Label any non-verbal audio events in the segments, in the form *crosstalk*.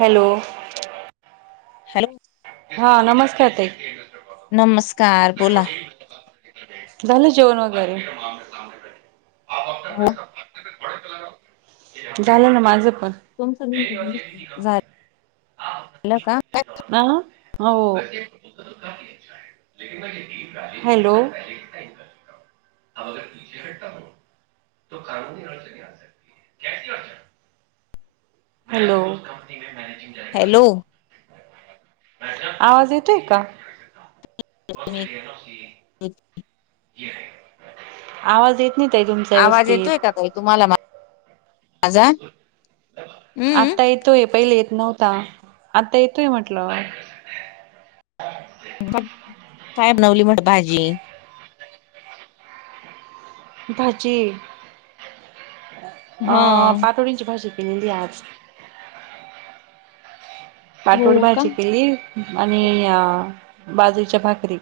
Hello. Hello. हा, नमस्कार ताई. नमस्कार. बोला. *inaudible* झालं जेवण वगैरे. *inaudible* हो. *inaudible* झालं ना माझं पण. तुमचं *unintelligible* झा अं. हो-हो. *inaudible* हॅलो. *unintelligible* हॅलो. हॅलो *unintelligible* आवाज येतोय का? *unintelligible* *inaudible* आवाज ये आवाज येतोय का ताई तुम्हाला माझा. हह्म. आता येतोय पहिले येत नव्हता, आता येतोय म्हटलं. थाठ लावली *unintelligible* भाजी. भाजी हा. अं पाटोळींची भाजी केलेली आज. हो पाटोळी का. भाजी केली आणि बाजरीच्या भाकरी.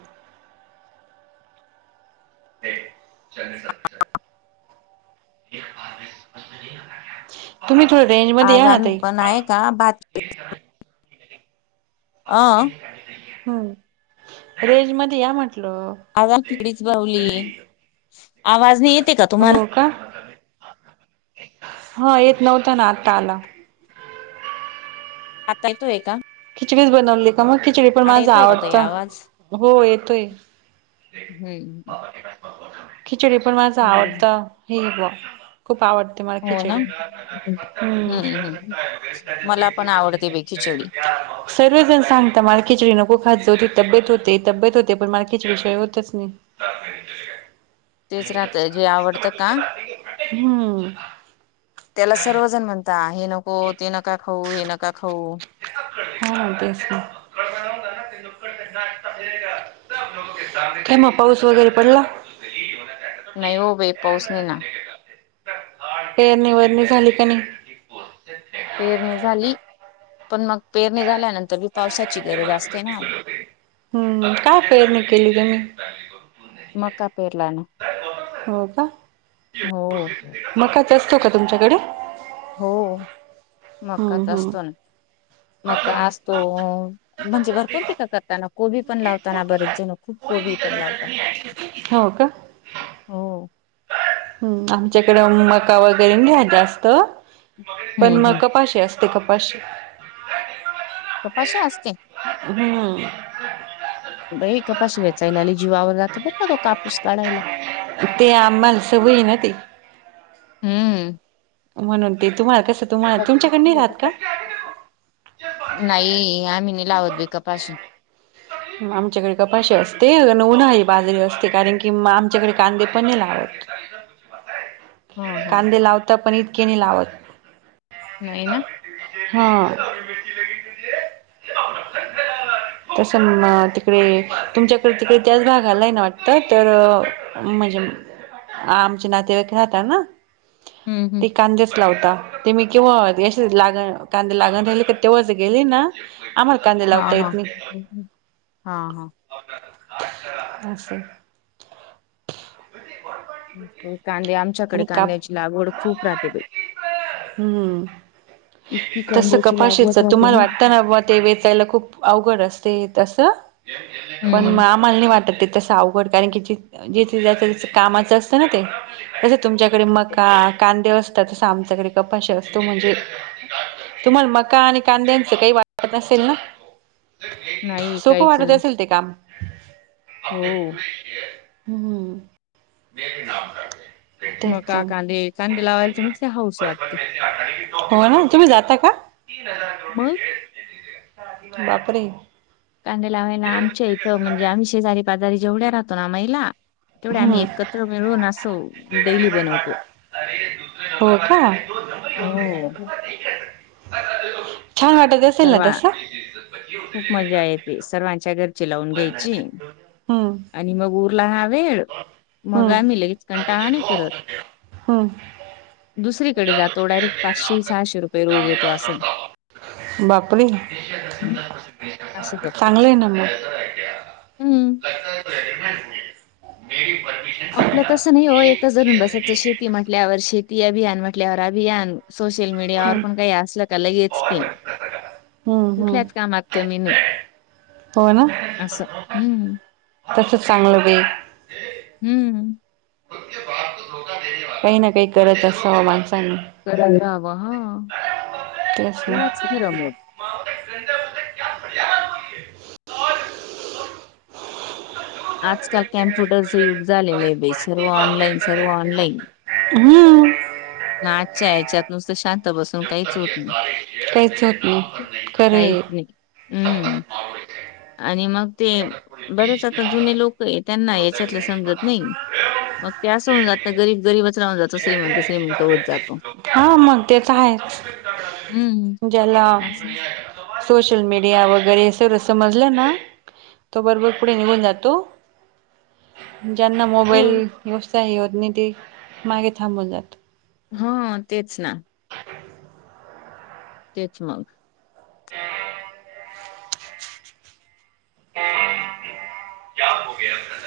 *inaudible* *inaudible* तुम्ही थोडं रेंज मध्ये आज याना आम्ही ताई. पण आहे का भात अं. हो. रेंज मध्ये या म्हटलं. *unintelligible* खिचडीच बनवली ये. आवाज नाही येतेय का तुम्हाला? हं येत नव्हता ना, आत्ता आला. आता येतोय का? खिचडीच बनवली का मग खिचडी पण आता माझ येतोय का ताई आवडत आवाज हो येतोय. हम्म. खिचडी पण माझ आवडत हे खूप आवड ते मला हो ना खिचडी हम्म हम्म. दे बाई खिचडी. हं *unintelligible* सर्वजण सांगता मला खिचडी नको खात जाऊ तुझी तब्येत होती तब्येत होते तब्येत होते पण माल खिचडी शीवाय होतच नाही. तारपय का *unintelligible* तेच राहत जे आवडत का हम्म. त्याला सर्वजण म्हणत ता हे नको ते नका खाऊ हे नका खाऊ हा तेच ना *unintelligible* काय मग पाऊस वगैरे पडला? नाही हो बाई पाऊस नाही ना. पेरणी वरणी झाली का नाही? पेरणी झाली पण मग पेरणी झाल्यानंतर पावसाची गरज असते ना हम्म काय पेरणी केली तुम्ही? मका पेरला आम्ही हो का? हो. मकाच असतो का तुमच्याकडे? हो हम्म मकाच हम्म असतो ना मका असतो म्हणजे भरपूर पीक करताना कोबी पण लावताना बरेक जण खुप कोबी लावता हो का? हो. ह् आमच्याकडें मका वगैरे नाही जास्त पण हम्म हम्म मक पाशी असत ते कपा शी *unintelligible* कपाशी असते? हम्म. ह *unintelligible* बाई कपाशी वेचायला लई जीवावर राहत बरं का तो कापूस काढायला ते आम्हाला सवय येना ते. हम्म. म्हणून ते तुम्हाला कसं तुम्हाला तुमच्याकड नाही राहात का? नाही आम्ही नि लावत बाई कपाशी आमच्याकडे कपाशी असते उन्हाळी बाजारी असते कारण की आमच्याकडे कांदे पण नाही लावत. हा आहे *unintelligible* हा कांदे लावता पण इतके नाही लावत नाही ना. हा. चम तिकडे तुमच्याकडे तिकडे त्याच भागालाय ना वाटत तर म्हणजे आमचे नाते वाईक राहता ना. हम् हम. ती कांदेच लावता ते मी केव्हा ज्या दिवशी लागण कांदे लागण राहिले का तेव्हाच गेली ना आम्हाला कांदे हा लावता हा येत नाही. हा हा. *unintelligible* अस. कांदे आमच्याकडे आणि काप कांद्याची लागवड खूप राहते बाई. हम्म इतकी तस कांद्याची कपाशीच लागवड राहते तुम्हाला वाटत ना बा ते वेचायला खूप अवघड असते तस पण हम्म. आम्हाला नाही वाटत ते तस आऊ गोड कारण जिथे ज्याचं ज्याच्या कामाचं असतं ना ते जस तुमच्याकडे मका कांदे असत तस आमच्याकडे कपाशी असतो म्हणजे तुम्हाला मका आणि कांद्यांचे काही वाटत नसेल ना? नाही सोपं काहीच वाटत नाही असेल ते काम. हो हम्. मका कांदे कांदे लावायला तर नुसती हाऊस वाटते. हो ना तुम्ही जाता का? मग? बापरे! कांदे लावायला आमच्या इथं म्हणजे आम्ही शेजारी पाजारी जेवढ्या राहतो ना महिला तेवढ्या आम्ही हम्म एकत्र मिळून असं डेैली बनवतो. अरे दुसरे *unintelligible* हो का? हो. छान वाटत असेल ना सर्वा तसं खूप मजा येते सर्वांच्या घरची लावून घ्यायची. हम्म आणि मग उरला हा वेळ मग हम्म आम्ही लगेच कंटाळा नाही करत. हो. दुसरीकडे जातो डायरेक्ट पाचशे सहाशे रुपये रोज येतो अस बापरे! असं करतो चांगलं आहे ना मग *unintelligible* आपलं तस नाही हो एक धरून बसायचं शेती म्हटल्यावर शेती अभियान म्हटल्यावर अभियान सोशल मीडियावर हम्म पण काही असलं का लगेच ते हम्म हम्म कुठल्याच कामात कमी नी असं हम कसं चांगलं बाई हम्म. काही ना काही करत असाव माणसांनी. करत राहावं हा तेच ते ना वाचत रहा *unintelligible* आजकाल कम्प्युटरचं युग झालेलं आहे बाई सर्व ऑनलाईन सर्व ऑनलाईन. हम्म. ना आजच्या ह्याच्यात नुसतं शांत बसून काहीच होत ना काहीच होत नाही खरं काहीच आहे नाही. हम्म आणि मग ते बरेच आता जुने लोक त्यांना ह्याच्यातल समजत नाही मग त्या अस होऊन जात गरीब गरीबाच राहून जातो श्रीमंत श्रीमंत होत जातो. हा मग ते तर आहेच हम्म ज्याला असं. सोशल मीडिया वगैरे सर समजलं ना तो बरोबर पुढे निघून जातो. ज्यांना हो मोबाईल व्यवस्थाही *unintelligible* होत नाही ते मागे थांबून जात हा तेच ना. *unintelligible* तेच मग. *unintelligible*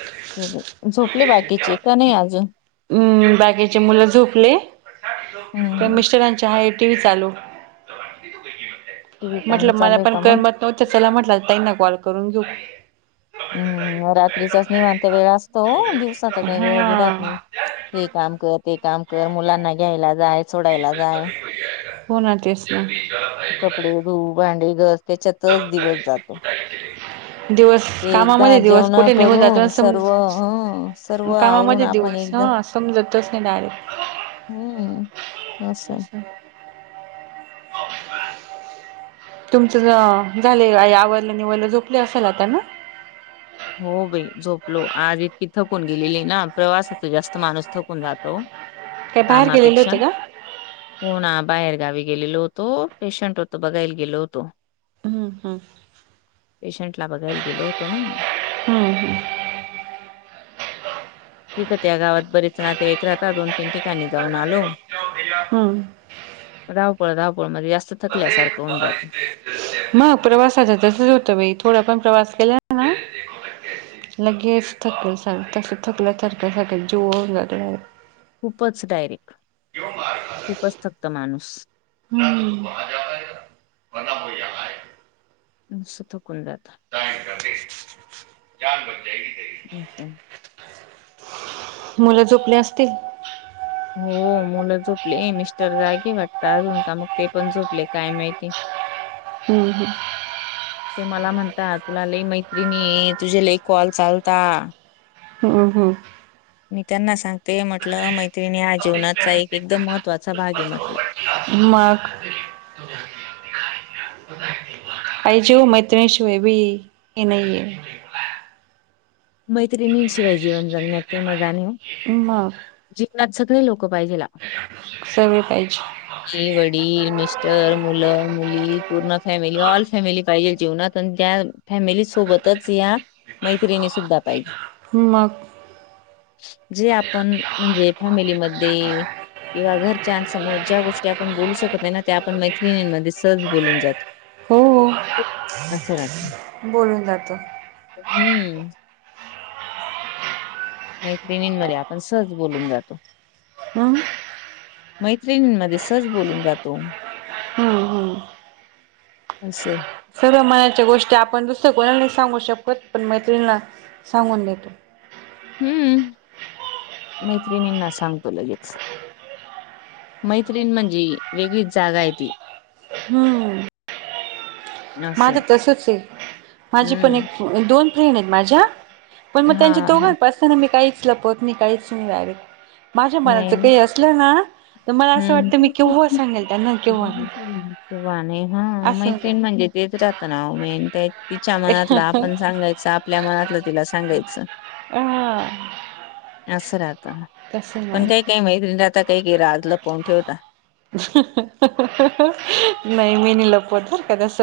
झोपले बाकीचे का नाही अजून? हम् बाकीेचे मुलं झोपले तर हम्म मिस्टरांचे आहे टी व्ही चालू. टी व्ही म्हटल पाहणं चालू मला आहे पण का मग? करमत हो तर चला म्हटलं ताईना कॉल करून घेऊ. हम्म रात्रीचाच निवांत वेळ असतो दिवसाचा काही वेळ बि जात हा नाही. हे काम कर ते काम कर मुलांना घ्यायला जाय सोडायला जाय. हो ना तेचना. तू भांडी गस त्याच्यातच दिवस जातो दिवस एकदा कामामध्ये दिवस जेवण कुठे निघून जातो करून ना सर्व समज हं सर्व आवरून कामामध्ये आपण दिवस एकदा हा समजतच नाही डायरेक्ट हम्म अस असं तुमचं ज झालं *unintelligible* आवडलं निवयलं झोपले असाल आता ना? हो बाई झोपलो आज इतकी थकून गेलेली ना प्रवासाचा जास्त माणूस थकून जातो. काय बाहेर गेलेले कामापेक्षा होते का हो ना बाहेर गावी गेलेलो होतो पेशंट होत बघायला गेलो होतो. हम् हम. पेशंट ला बघायला गेलो होतो ना. हम्म हम्म. तिथं त्या गावात बरीेच नातेवाईक राहता दोन तीन ठिकाणी जाऊन आलो. *unintelligible* हम्म. धावपळ धावपळ मध्ये जास्त थकल्यासारखं होऊन जात. मग प्रवासाच तसच होतं बाई थोडा पण प्रवास केला ना लगेच थकल तस थकल्या थरकसाठीख्या जव जात *unintelligible* खूपच डायरेक्ट खूपच थक्त माणूस. ह्म *unintelligible* नुस थकून जात. *unintelligible* *inaudible* मुलं झोपली असतील. हो मुलं झोपले मिस्टर जागे वाटत अजून का मग ते पण झोपले काय माहिती. हम्म हम्म. ते मला म्हणतात तुला लई मैत्रिणीये तुझे लई कॉल चालता ह्म्म ह्म्म. मी त्यांना सांगते म्हटलं मैत्रिणी या जीवनाचा एकदम महत्त्वाचा भाग आहे म्हटलं. मग पाहिजे ओ मैत्रिणी शिवाय बी हे नाहिये. मैत्रिणीं शिवाय जीवन जगण्यात काय मजा नाय हो. मग *unintelligible* जीवनात सगळी लोक पाहिजेला सगळे पाहिजे. आई वडील मिस्टर मुलं मुली पूर्ण फॅमिली ऑल फॅमिली पाहिजे जीवनात. पण त्या फॅमिली सोबतच या मैत्रिणी सुद्धा पाहिजे. मग जे आपण म्हणजे फॅमिलीमध्ये किंवा घरच्यांसमोर ज्या गोष्टी आपण बोलू शकत नाही ना त्या आपण मैत्रिणींमध्ये सहज बोलून जा हो. असं रात *unintelligible* बोलून जात हम्म. मैत्रिणींमध्ये आपण सहज बोलून जातो. हा *unintelligible* मैत्रिणींमध्ये सहज बोलून जातो. हम्म हम्म. असं आहे. सर्व मनाच्या गोष्टी आपण दुसऱ्या कोणाला सांगू शकत पण मैत्रिणीना सांगून देतो. हम्म, मैत्रिणींना सांगतो लगेच. मैत्रीण म्हणजे वेगळीच जागा आहे ती. हम्म. असं माझ आहे तसच हे माझी पण हम्म एक- दोन फ्रेंड येत माझ्या. पण मग हा त्यांच्या हा दोघांपासन मी काहीच लपवत नाही काहीच नाही लाग माझ्या नाही मनाचं काही अस म्हलं ना तर मला असं वाटतं मी हम्म. केव्हा सांगेल त्यांना केव्हा नाही. किंवा नाही हा असं होत मैत्रिण म्हणजे तेच राहत ना वो तिच्या मनातला आपण सांगायच आप आपल्या मनातलं तिला सांगायचं. हा. असं राहत. तसं पण माझं काही काही मैत्रिणी राहता काही रा लपून ठेवतात. नाही मी नाई लपवत बर का तस.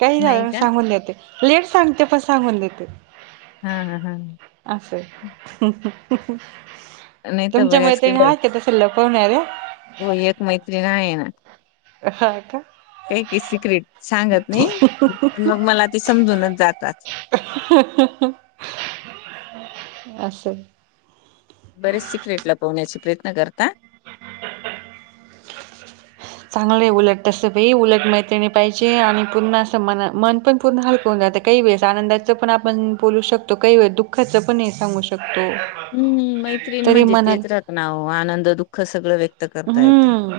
काही नाही झालं का सांगून देते, लेट सांगते पण सांगून देते. हा हा हा. अस आहे. नाही तर बऱ्याच के, तसं लपवणाऱ्या हो एक मैत्रिण आहे ना. ह का! काही काही सिक्रेट सांगत नाही पण मग मला ते समजूनच जातात. असं. बरेच सिक्रेट लपहण्याचा प्रयत्न करता? चांगलं उलट तस भी उलट मैत्रिणी पाहिजे आणि पूर्ण असं म- मन पण हलक जातं. काही वेळेस आनंदाच पण आपण बोलू शकतो, काही वेळेस दुःखाचं पण सांगू शकतो. हम्म मैत्रीण तरी म्हणजे म्हणाल तेच राहत ना ओ, आनंद दुःख सगळं व्यक्त करता येत. हम्म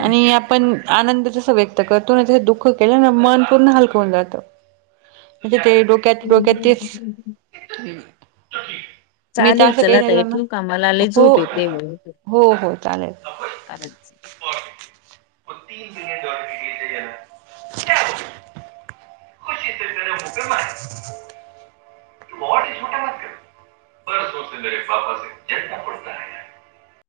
आणि आपण आनंद तस व्यक्त करतो ना, तसं दुःख केलं ना मन पूर्ण हलकं होउन जातं. म्हणजे ते डोक हम *unintelligible* हंम ‌. मी तर चालेल असं काही चला ताई राहिलं ना ठेवू का मला मग लई हो झोप हो हो चालेल. खराच. *unintelligible* *inaudible* *unintelligible*